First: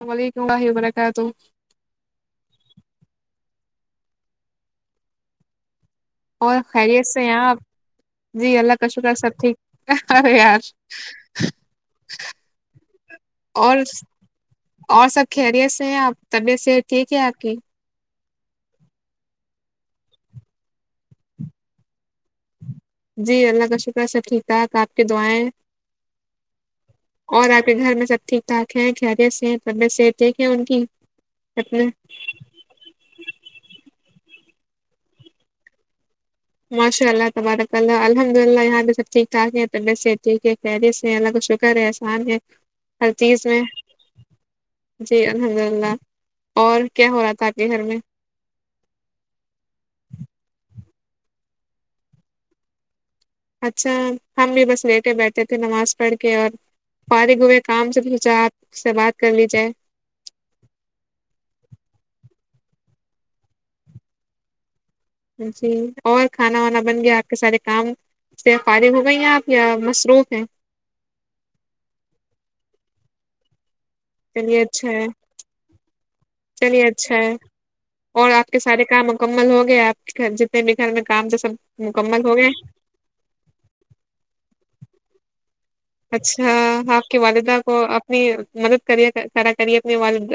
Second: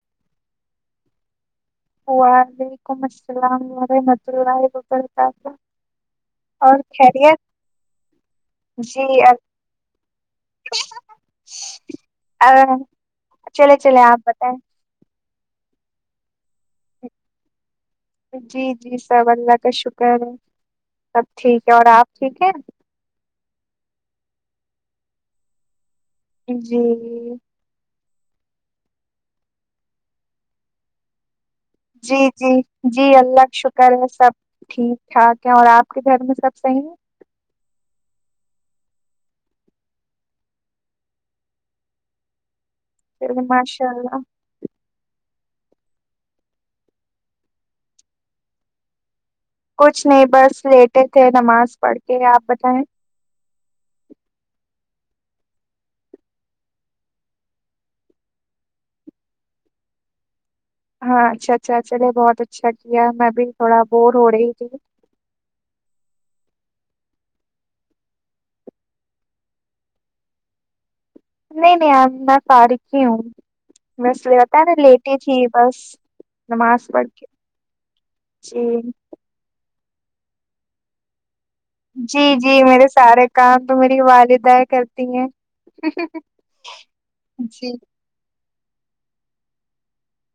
السلام علیکم ورحمۃ اللہ وبرکاتہ وعلیکم السلام ورحمۃ اللہ وبرکاتہ اور خیریت سے ہے آپ جی اللہ کا شوکر سب ٹھیک آرے یار ا چلے اور چلے آپ بتائیں اور سب خیریت سے ہیں آپ طبیعت صحت ٹھیک ہے آپ کی جی جی سب اللہ کا شکر ہے سب ٹھیک ہے اور آپ ٹھیک ہے جی اللہ کا شکر ہے سب ٹھیک ٹھاک آپ کے دعائیں جی اور آپ کے گھر میں سب ٹھیک ٹھاک ہے خیریت سے طبیعت صحت ٹھیک ہے ان کی اپنے جی جی جی اللہ کا شکر ہے سب ٹھیک ٹھاک ہے اور آپ کے گھر میں سب صحیح ہے ماشاء اللہ تبارک اللہ الحمد للہ یہاں پہ سب ٹھیک ٹھاک ہے طبیعت سے ٹھیک ہے خیریت سے اللہ کا شکر ہے احسان ہے ہر چلے چیز میں ماشاء اللہ جی الحمد للہ اور کیا ہو رہا تھا آپ کے گھر میں کچھ نہیں بس لیٹے تھے نماز پڑھ کے آپ بتائیں اچھا ہم بھی بس لیٹے بیٹھے تھے نماز پڑھ کے اور فارغ ہوئے کام سے سوچا آپ سے بات کرلی جاۓ ہاں اچھا اچھا چلے بہت اچھا کیا میں بھی تھوڑا بور ہو رہی تھی جی اور کھانا وانا بن گیا آپ کے سارے کام سے فارغ ہو گئی ہیں آپ یا مصروف ہیں نہیں نہیں آب میں فارغ ہی ہوں میں اس لیے چلیے بتا نا اچھا ہے لیٹی تھی بس چلیے نماز پڑھ اچھا کے ہے اور آپ کے جی سارے کام مکمل ہو گیا آپ کے جتنے بھی گھر میں کام تھے سب مکمل جی ہو گئے جی میرے سارے کام تو میری والدہ کرتی ہیں اچھا آپ کی والدہ جی کو اپنی مدد کر کرا کری اپنے والدہ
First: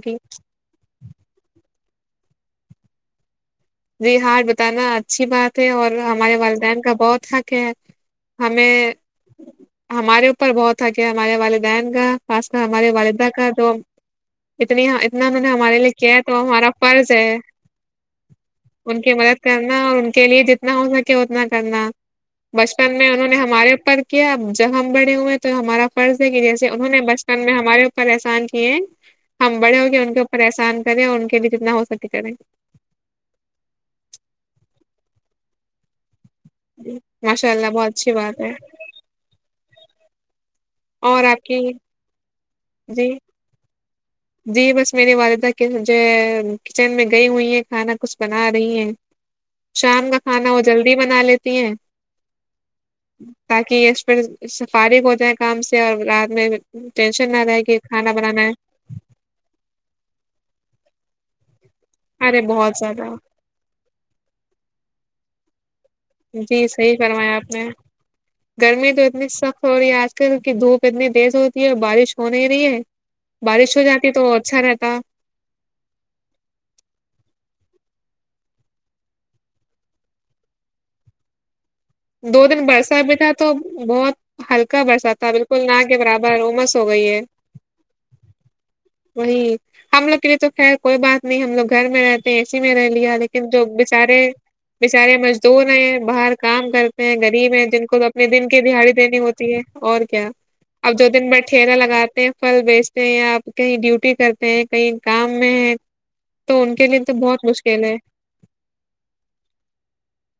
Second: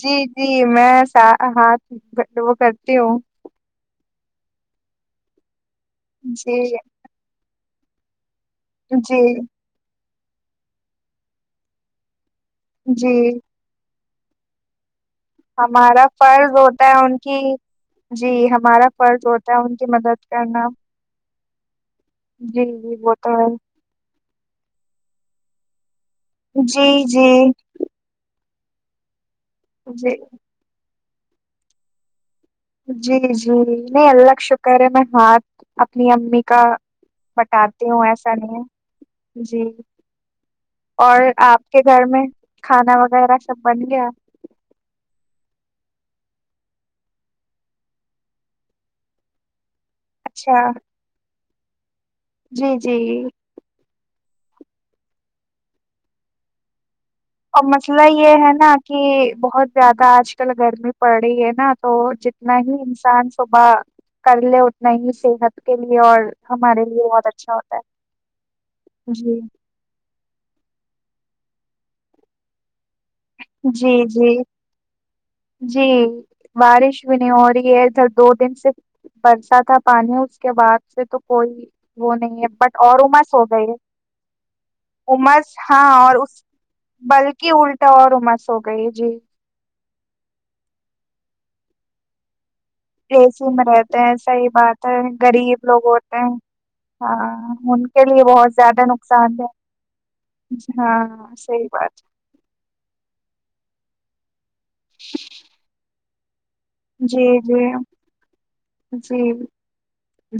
جی کی جی میں ہاتھ وہ کرتی ہوں جی ہاتھ بتانا اچھی بات ہے اور ہمارے جی والدین کا بہت حق ہے ہمیں جی ہمارے اوپر بہت حق ہے ہمارے والدین کا خاص کر ہمارے جی والدہ کا جو اتنی اتنا میں نے ہمارے لیے ہمارا کیا ہے تو فرض ہمارا ہوتا فرض ان ہے کی جی ہاں ان کی مدد کرنا اور ان کے لیے جتنا ہو سکے اتنا کرنا جی جی بچپن میں وہ انہوں تو نے ہے ہمارے اوپر کیا اب جب ہم بڑے ہوئے ہیں تو ہمارا فرض ہے کہ جیسے جی انہوں نے جی بچپن میں ہمارے احسان کیے ہم بڑے ہو کے ان جی کے اوپر احسناں کریں اور ان کے لیے کتنا ہو سکے کریں جی جی نہیں اللہ کا شکر ہے میں ہاتھ اپنی امی کا ماشاء اللہ بٹاتی بہت ہوں اچھی ایسا بات ہے نہیں ہے جی اور آپ کے گھر میں کھانا جی وغیرہ سب بن گیا جی بس میری والدہ کے جو ہے کچن میں گئی ہوئی ہیں کھانا کچھ بنا رہی ہیں شام کا کھانا اچھا وہ جلدی بنا لیتی ہیں جی جی تاکہ اس پر فارغ ہو جائے کام سے اور رات میں ٹینشن نہ رہے اور کہ مسئلہ کھانا یہ بنانا ہے نا کہ بہت زیادہ آج کل گرمی پڑ رہی ہے نا تو ارے جتنا بہت ہی زیادہ انسان صبح کر لے اتنا ہی صحت کے لیے اور جی ہمارے صحیح لیے بہت فرمایا آپ اچھا نے ہوتا ہے جی تھوڑی آج کل کی دھوپ اتنی تیز ہوتی ہے اور بارش ہو نہیں رہی ہے بارش ہو جی جاتی تو جی اچھا رہتا جی بارش بھی نہیں ہو رہی ہے ادھر دو دن سے برسہ تھا پانی اس کے بعد سے تو کوئی وہ نہیں دو ہے دن بٹ اور برسا بھی عمر تھا سو تو گئی ہے بہت ہلکا برسا تھا عمس بالکل نہ ہاں کے اور برابر اس امس ہو گئی ہے بلکہ الٹا اور عمر ہو گئی جی جی ہم لوگ کے لیے تو خیر کوئی بات نہیں ہم لوگ گھر میں رہتے ا ے سی میں رہ لیا اے لیکن سی جو میں رہتے ہیں بچارے صحیح بات ہے بچارے مزدور غریب لوگ ہیں ہوتے باہر کام کرتے ہیں غریب ہاں ہے جن ان کو تو کے لیے اپنے دن بہت کی زیادہ دہاڑی دینی نقصان ہوتی ہے اور کیا دہ ہاں اب دو دن میں صحیح ٹھیلا بات لگاتا ہیں پھل بیچتے ہیں یا آپ کہیں ڈیوٹی کرتے ہیں کہیں کام میں ہے تو ان کے لیے تو جی بہت جی مشکل ہے جی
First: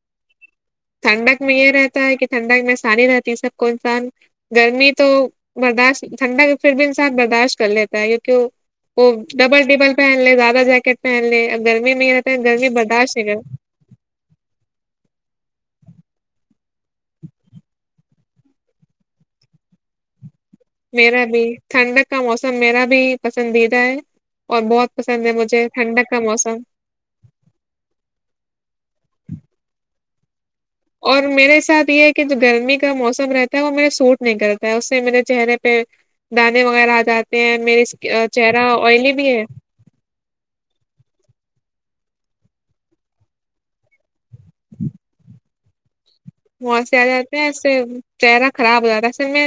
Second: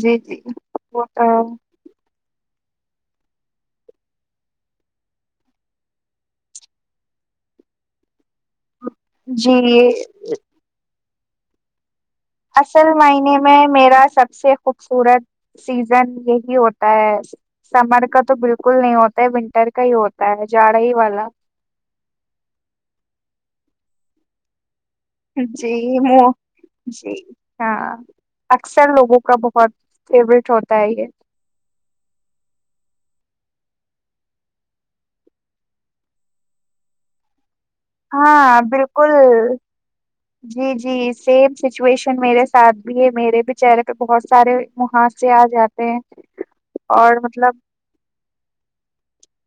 جی جی وہ تو ٹھنڈک میں ہے۔ یہ رہتا ہے کہ ٹھنڈک میں آسانی رہتی ہے سب کو انسان گرمی تو برداشت ٹھنڈا پھر بھی انسان برداشت کر لیتا ہے یہ کیوں وہ ڈبل جی ٹبل پہن لے زیادہ جیکٹ پہن لے گرمی میں رہتا ہے گرمی اصل برداشت ہے معنی گا میں میرا سب سے خوبصورت سیزن یہی ہوتا ہے س سمر کا تو بالکل نہیں ہوتا ہے ونٹر کا ہی ہوتا ہے جاڑا ہی میرا والا بھی ٹھنڈک کا موسم میرا بھی پسندیدہ ہے اور بہت پسند ہے مجھے جی ٹھنڈک کا منہ موسم جی ہاں اکثر لوگوں کا بہت فیوریٹ ہوتا ہے یہ اور میرے ساتھ یہ ہے کہ جو گرمی کا موسم رہتا ہے وہ میرے سوٹ نہیں کرتا ہے اس سے میرے چہرے پہ دانے وغیرہ آ جاتے ہیں میرے ہاں چہرہ آئلی بالکل بھی ہے جی جی سیم سچویشن میرے ساتھ بھی ہے میرے بھی چہرے پہ بہت سارے محاسے آ جاتے ہیں محاسے آ اور جاتے ہیں مطلب اس سے چہرہ خراب ہو جاتا ہے اس سے میں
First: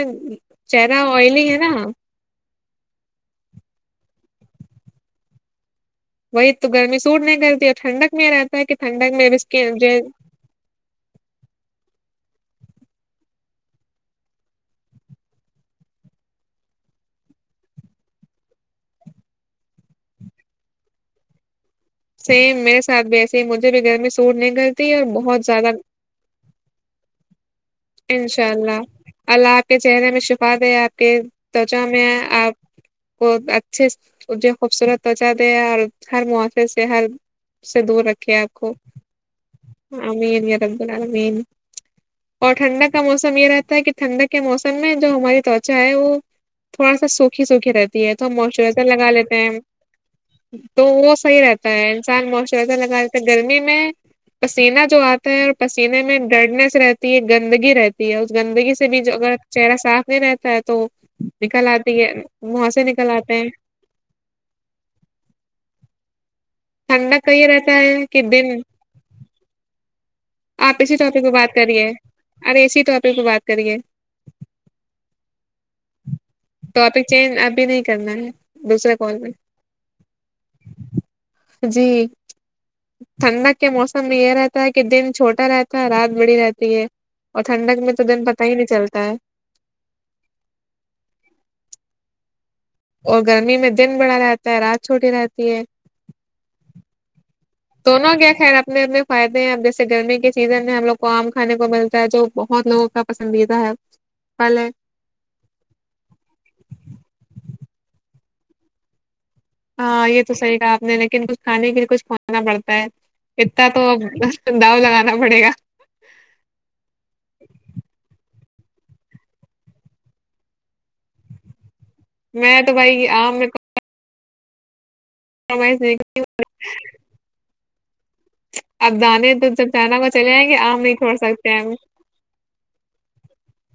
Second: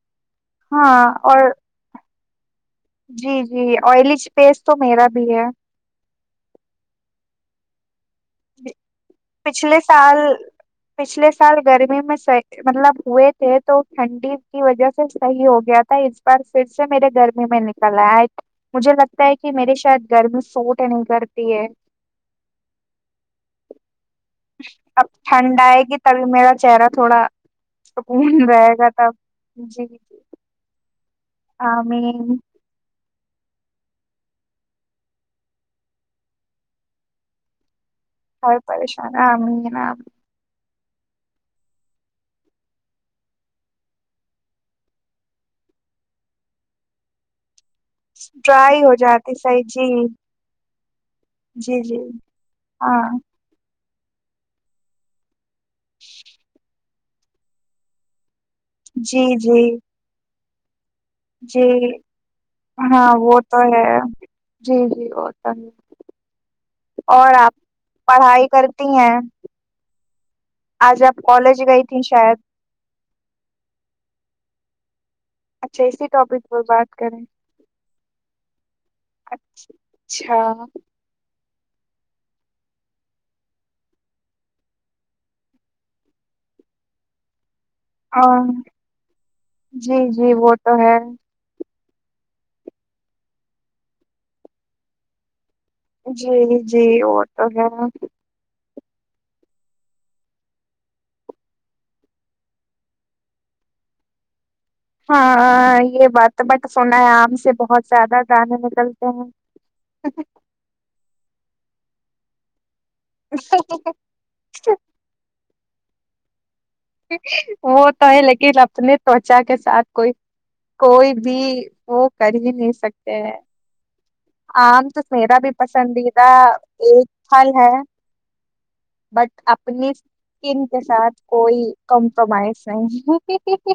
چہرہ ہاں آئلی اور ہےنا جی جی آئلی فیس تو میرا بھی ہے وہی تو گرمی سوٹ نہیں کرتی ہے ٹھنڈک میں یہ رہتا ہے کہ ٹھنڈک میں بھی اسکن پچھلے سال پچھلے سال گرمی میں س مطلب ہوئے تھے تو ٹھنڈی کی وجہ سے صحیح ہو گیا تھا اس بار پھر سے میرے گرمی میں نکل آے مجھے لگتا ہے کہ میرے شاید گرمی سوٹ نہیں کرتی ہے سیم میرے ساتھ بھی ایسے ہی مجھے بھی گر می س وٹ نہیں کرتی اور اب بہت ٹھنڈ زیادہ آئے گی تبھی میرا چہرہ تھوڑا سکون انشاء رہے اللہ گا تب اللہ آپ کے جی جی چہرے میں شفا دے آپ کے توچا میں ہے آمین آپ کو اچھے جو خوبصورت توچا دے اور ہر مو سے ہر سے دور رکھے آپ ہر کو پریشان آمین آمین رب العالمین اور ٹھنڈک کا موسم یہ رہتا ہے کہ ٹھنڈک کے موسم میں جو ہماری توچا ہے وہ تھوڑا سا سوکھی سوکھی رہتی ہے تو ہم ڈرائی موسچرائزر ہو لگا جاتی لیتے ہیں صحیح جی تو وہ صحیح رہتا جی ہے جی انسان موسچرائزر لگالیتا ہاں ہے گرمی میں پسینہ جو آتا ہے پسینے میں ڈرڈنیس رہتی ہے گندگی رہتی ہے اس گندگی س سے بھی جو جی اگر جی چہرہ صاف نہیں رہتا ہے تو جی نکل آتی ہے منہ سے نکل ہاں وہ آتے ہیں تو ہے جی جی وہ تو ہے ٹھنڈک اور کا یہ آپ رہتا ہے کہ پڑھائی دن کرتی ہیں آپ اسی آج ٹاپک پہ بات کالج کر رہی گئی ہیں تھیں شاید اور اسی ٹاپک پہ بات کریے اچھا اسی ٹاپک پر بات ٹاپک کریں چینج ابھی نہیں کرنا ہے دوسرے کال پے اچھا جی ٹھنڈک کے موسم میں یہ رہتا ہے کہ دن چھوٹا رہتا ہے رات بڑی رہتی ہے اور ٹھنڈک میں تو دن پتہ اور ہی نہیں چلتا ہے جی جی وہ تو ہے اور گرمی میں دن بڑا رہتا ہے رات چھوٹی رہتی ہے جی جی وہ تو ہے ہوگیا خیر اب اتنے اتنے فائدے ہیں اب جیسے گرمی کے سیزن میں ہم لوگ کو آم کھانے کو ملتا ہے جو بہت لوگوں کا پسندیدہ ہے پھل ہے ہاں ہاں یہ بات بٹ سنا ہے آم سے بہت زیادہ دانے نکلتے ہاں یہ ہیں تو صحیح کہا آپ نے لیکن کچھ کھانے کے لیے کچھ کھونا پڑتا ہے اتنا تو اب آ داؤ لگانا پڑے گا وہ تو ہے لیکن اپنے توچا کے ساتھ کوئی کوئی بھی وہ کر ہی میں نہیں تو بھائی سکتے ہیں آم میں آم تو میرا بھی کمپرومائز نہیں پسندیدہ ایک پھل ہے اب دانے بٹ تو جب اپنی جانا کو چلے آئیں گے اسکن آم کے نہیں چھوڑ ساتھ سکتے کوئی ہم کمپرومائز نہیں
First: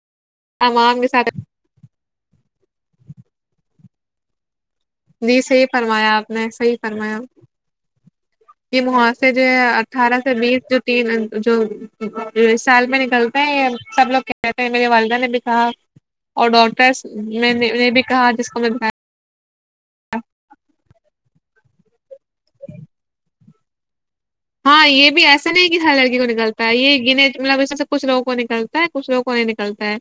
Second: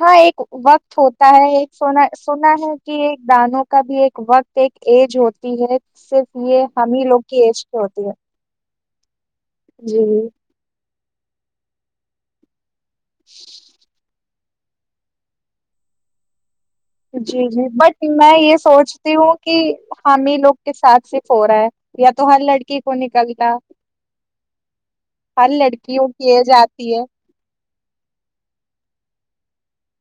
ہاں ایک ہم وقت آم کے ساتھ ہوتا ہے ایک سنا سنا ہے کہ ایک دانوں کا بھی ایک وقت ایک ایج جی ہوتی صحیح ہے فرمایا آپ صرف نے یہ صحیح ہم ہی فرمایا لوگ کی ایج ہوتی ہے یہ موہاسے جو ہے جی اٹھارہ سے بیس جو تین جو سال میں نکلتا ہے سب لوگ کہتے ہیں میری والدہ نے بھی کہا اور ڈاکٹرس میں نے بھی کہا جس کو میں بتا تی ہوں کی ہم ہی لوگ کے ساتھ صرف ہو رہا ہے یا تو ہر لڑکی کو نکلتا ہے ہاں یہ بھی ایسا نہیں ہے کہ ہر لڑکیوں لڑکی کو کیے نکلتا ہے جاتی یہ گنے مطلب ایسا سب کچھ لوگوں کو نکلتا ہے کچھ لوگوں کو نہیں نکلتا ہے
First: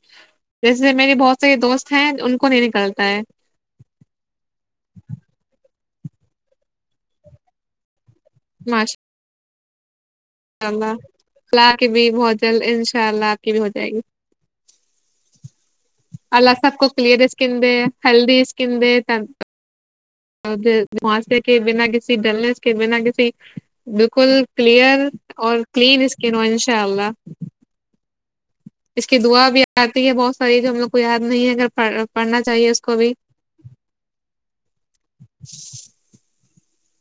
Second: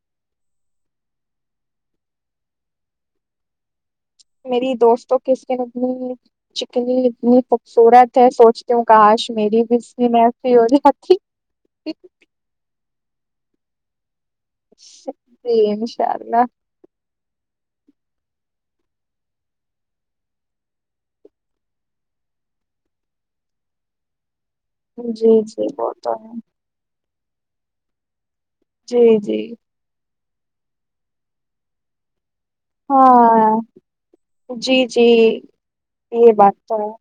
جیسے میرے بہت سے دوست ہیں ان کو نہیں نکلتا ہے میری دوستوں کی اسکین اتنی چکنی اتنی خوبصورت ہے سو تو کاش میری بھی سکیں ہو انشاء جاتی اللہ لا کی بھی بہت جلد انشاء اللہ آپ کی بھی ہو جائے گی جی انشاء اللہ الله سب کو کلیئرسٹ اسکیں دے ہیلتھی اسکیں دے تر اور ماسے کے بنا کسی ڈلنس کے بنا کسی بالکل جی جی وہ تو ہے انشاء اللہ اس کی جی جی دعا بھی آتی ہے بہت ساری جو ہم لوگ کو یاد نہیں ہے اگر پڑ پڑنا چاہیے کو بھی ہاں جی جی یہ بات تو ہے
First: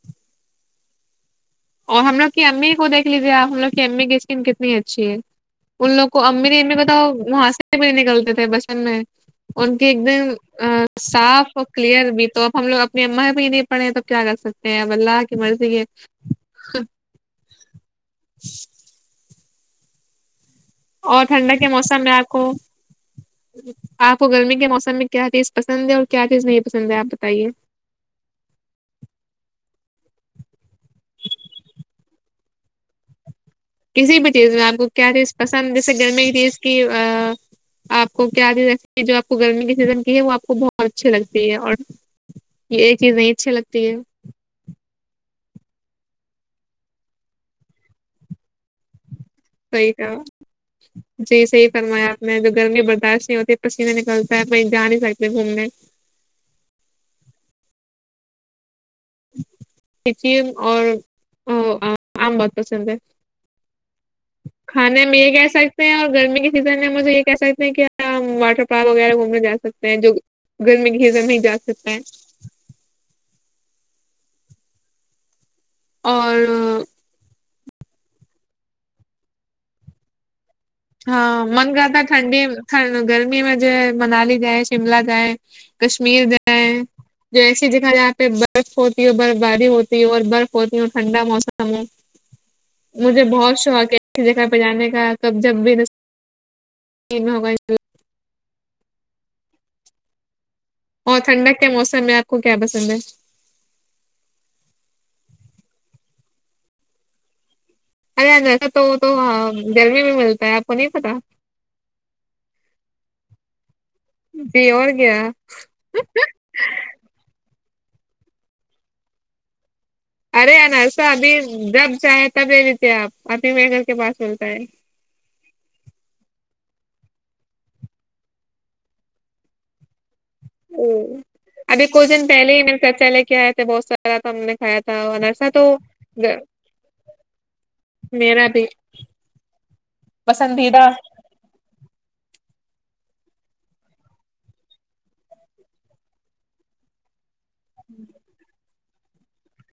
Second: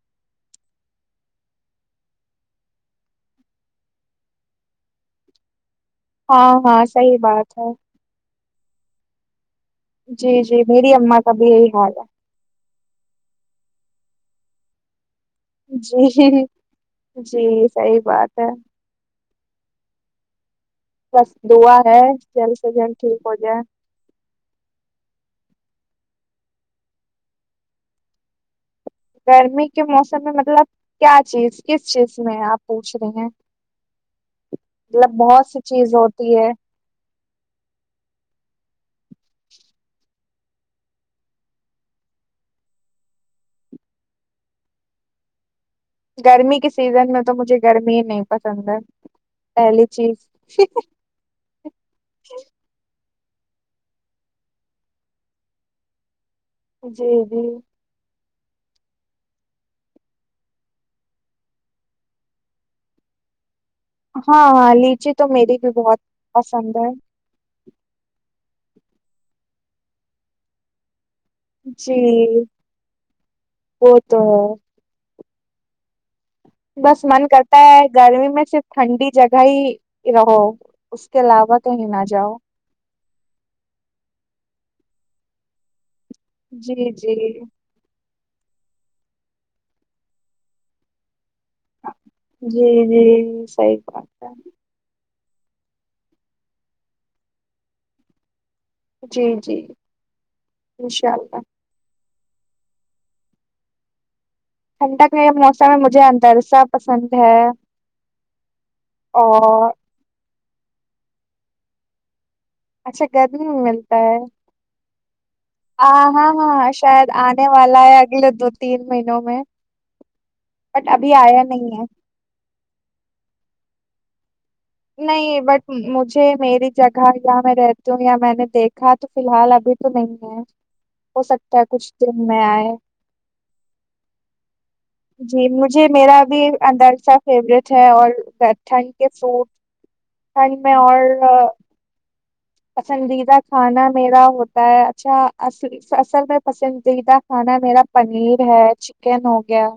اور ہم لوگ کی امی کو دیکھ لیجیے آپ ہم لوگ کی امی کی اسکن کتنی اچھی ہے ان لوگ کو امی ہاں نے امی ہاں بتاؤ صحیح بات ہے مہاسے بھی نکلتے تھے بچپن میں ان کے ایک دم جی جی میری اما کا بھی صاف اور یہی حال کلیئر بھی تو ہم لوگ اپنی اماں ہی پہ نہیں پڑھے ہیں تو کیا کر سکتے ہیں اب الله کی مرضی کے ج جی صحیح بات ہے اور بس ٹھنڈا کے دعا ہے موسم میں آپ کو جلد سے جلد ٹھیک ہو جائے آپ کو گرمی کے موسم میں کیا چیز پسند ہے اور کیا چیز نہیں پسند ہے آپ بتائیے گرمی کے موسم میں مطلب کیا چیز کس چیز میں آپ پوچھ رہے ہیں کسی بھی چیز میں آپ کو کیا مطلب چیز بہت سی پسند جیسے چیز گرمی کی ہوتی ہے چیز کی اپ کو کیا چیز جیسے کہ جو آپ کو گرمی کی سیزن کی ہے وہ آپ کو بہت اچھی لگتی ہے اور یہ ایک چیز نہیں اچھی لگتی ہے گرمی کے سیزن میں تو مجھے گرمی ہی نہیں پسند ہے پہلی صحیح چیز کہا جی صحیح فرمایا آپ نے جو گرمی برداشت نہیں ہوتی پسینے نکلتے ہے کہیں جا نہیں سکتے گھومنے جی جی جی اور آم بہت پسند ہے ہاں ہاں کھانے لیچی میں تو یہ کہ میری بھی سکتے ہیں بہت اور گرمی کے پسند سیزن میں ہے مجھے یہ کہ سکتے ہیں کیا واٹر پارک وغیرہ گھومنے جا سکتے ہیں جو گرمی کی سیزن میں جا سکتے جی ہیں وہ تو اور ہے بس من کرتا ہے گرمی میں صرف ٹھنڈی جگہ ہی رہو اس کے علاوہ کہیں نہ جاؤ ہا گرمی میں جائے منالی جائے شملہ جائے کشمیر جائے جی [unintelligible] جی جو ایسے دیکھا جائےاں پہ برف ہوتی ہے برف باری ہوتی ہے اور برف ہوتی ہے ٹھنڈا موسم جی مجھے جی بہت صحیح شوق ہے بات ایسے جگہ بجانے کا کب جب بھی [unintelligible] میں ہوگا اس جی جی انشاء اور اللہ ٹھنڈک کے موسم میں آپ کو کیا پسند ہے ٹھنڈک کے موسم میں مجھے اندرسہ پسند ہے ارے ویسا تو تو ہا اور گرمی بھی ملتا ہے آپ کو نہیں پتا اچھا گرمی میں ملتا ہے جی اور کیا ہاں ہاں ہاں شاید انے والا ہے اگلے دو تین مہینوں میں ارے ان بٹ ایسا ابھی آیا نہیں ہے جب چاہیے تب لے لیتے اپ ابھی میرے گھر کے پاس ملتا ہے نہیں بٹ مجھے میری جگہ جہاں میں رہتی ہوں یا میں نے دیکھا تو فی الحال ابھی تو نہیں ہے ا ہو سکتا ہے ابھی کچھ دن میں پہلے ہی آئے میرے چچا لے کے آئے تھے بہت سارا تھا ہم نے کھایا تھا جی انرسا تو مجھے میرا گ- بھی اندرشہ فیوریٹ ہے اور میرا بھی ٹھن کے فروٹ ٹھنڈ میں پسندیدہ اور پسندیدہ کھانا میرا ہوتا ہے اچھا اص اصل میں پسندیدہ کھانا میرا پنیر ہے چکن ہو گیا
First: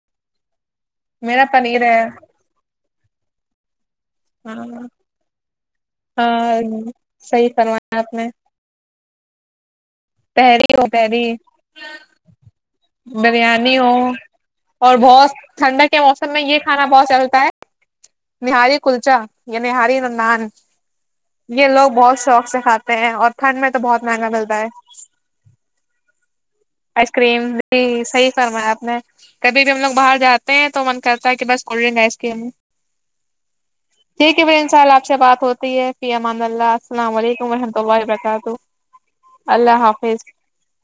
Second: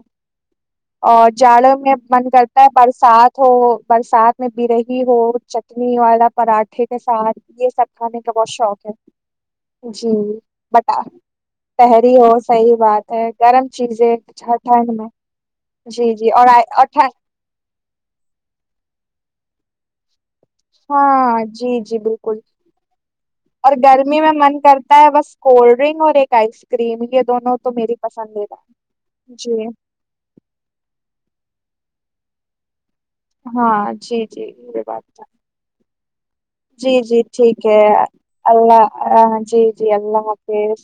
اور میرا جاڑوں پنیر میں ہے من کرتا ہے برسات ہو برسات اس میں ہاں بری ہو چٹنی والا ہاں پراٹھے کے ساتھ صحیح یہ سب فرمایا آپ کھانے نے کا بہت شوق ہے جی تحری ہو بٹ تحری پہری ہو صحیح بات ہے گرم بریانی چیزیں اچھا ٹھنڈ میں ٹھنڈک کے جی جی موسم میں اور یہ آئے- کھا اور بہت ٹھنڈ، چلتا ہے نہاری کلچا یا نہاری ن نان ہاں یہ جی لوگ جی بہت بالکل شوق سے کھاتے ہیں اور ٹھنڈ میں تو بہت مہنگا ملتا ہے اتا ہے بس کولڈ ڈرنک اور ایک آئس کریم آئس یہ دونوں تو بھی میری صحیح پسندیدہ فرمایا آپ نے کبھی جی بھی ہم باہر جاتے ہیں تو من کرتا ہے کہ بس کولڈ ڈرنک ائس کریم ہاں جی ٹھیک جی ہے بھائی انشاء یہ اللہ اپ سے بات ہوتی ہے فی امان اللہ جی السلام جی علیکم ٹھیک وورحمتہ ہے اللہ و برکاتہ اللہ جی جی اللہ حافظ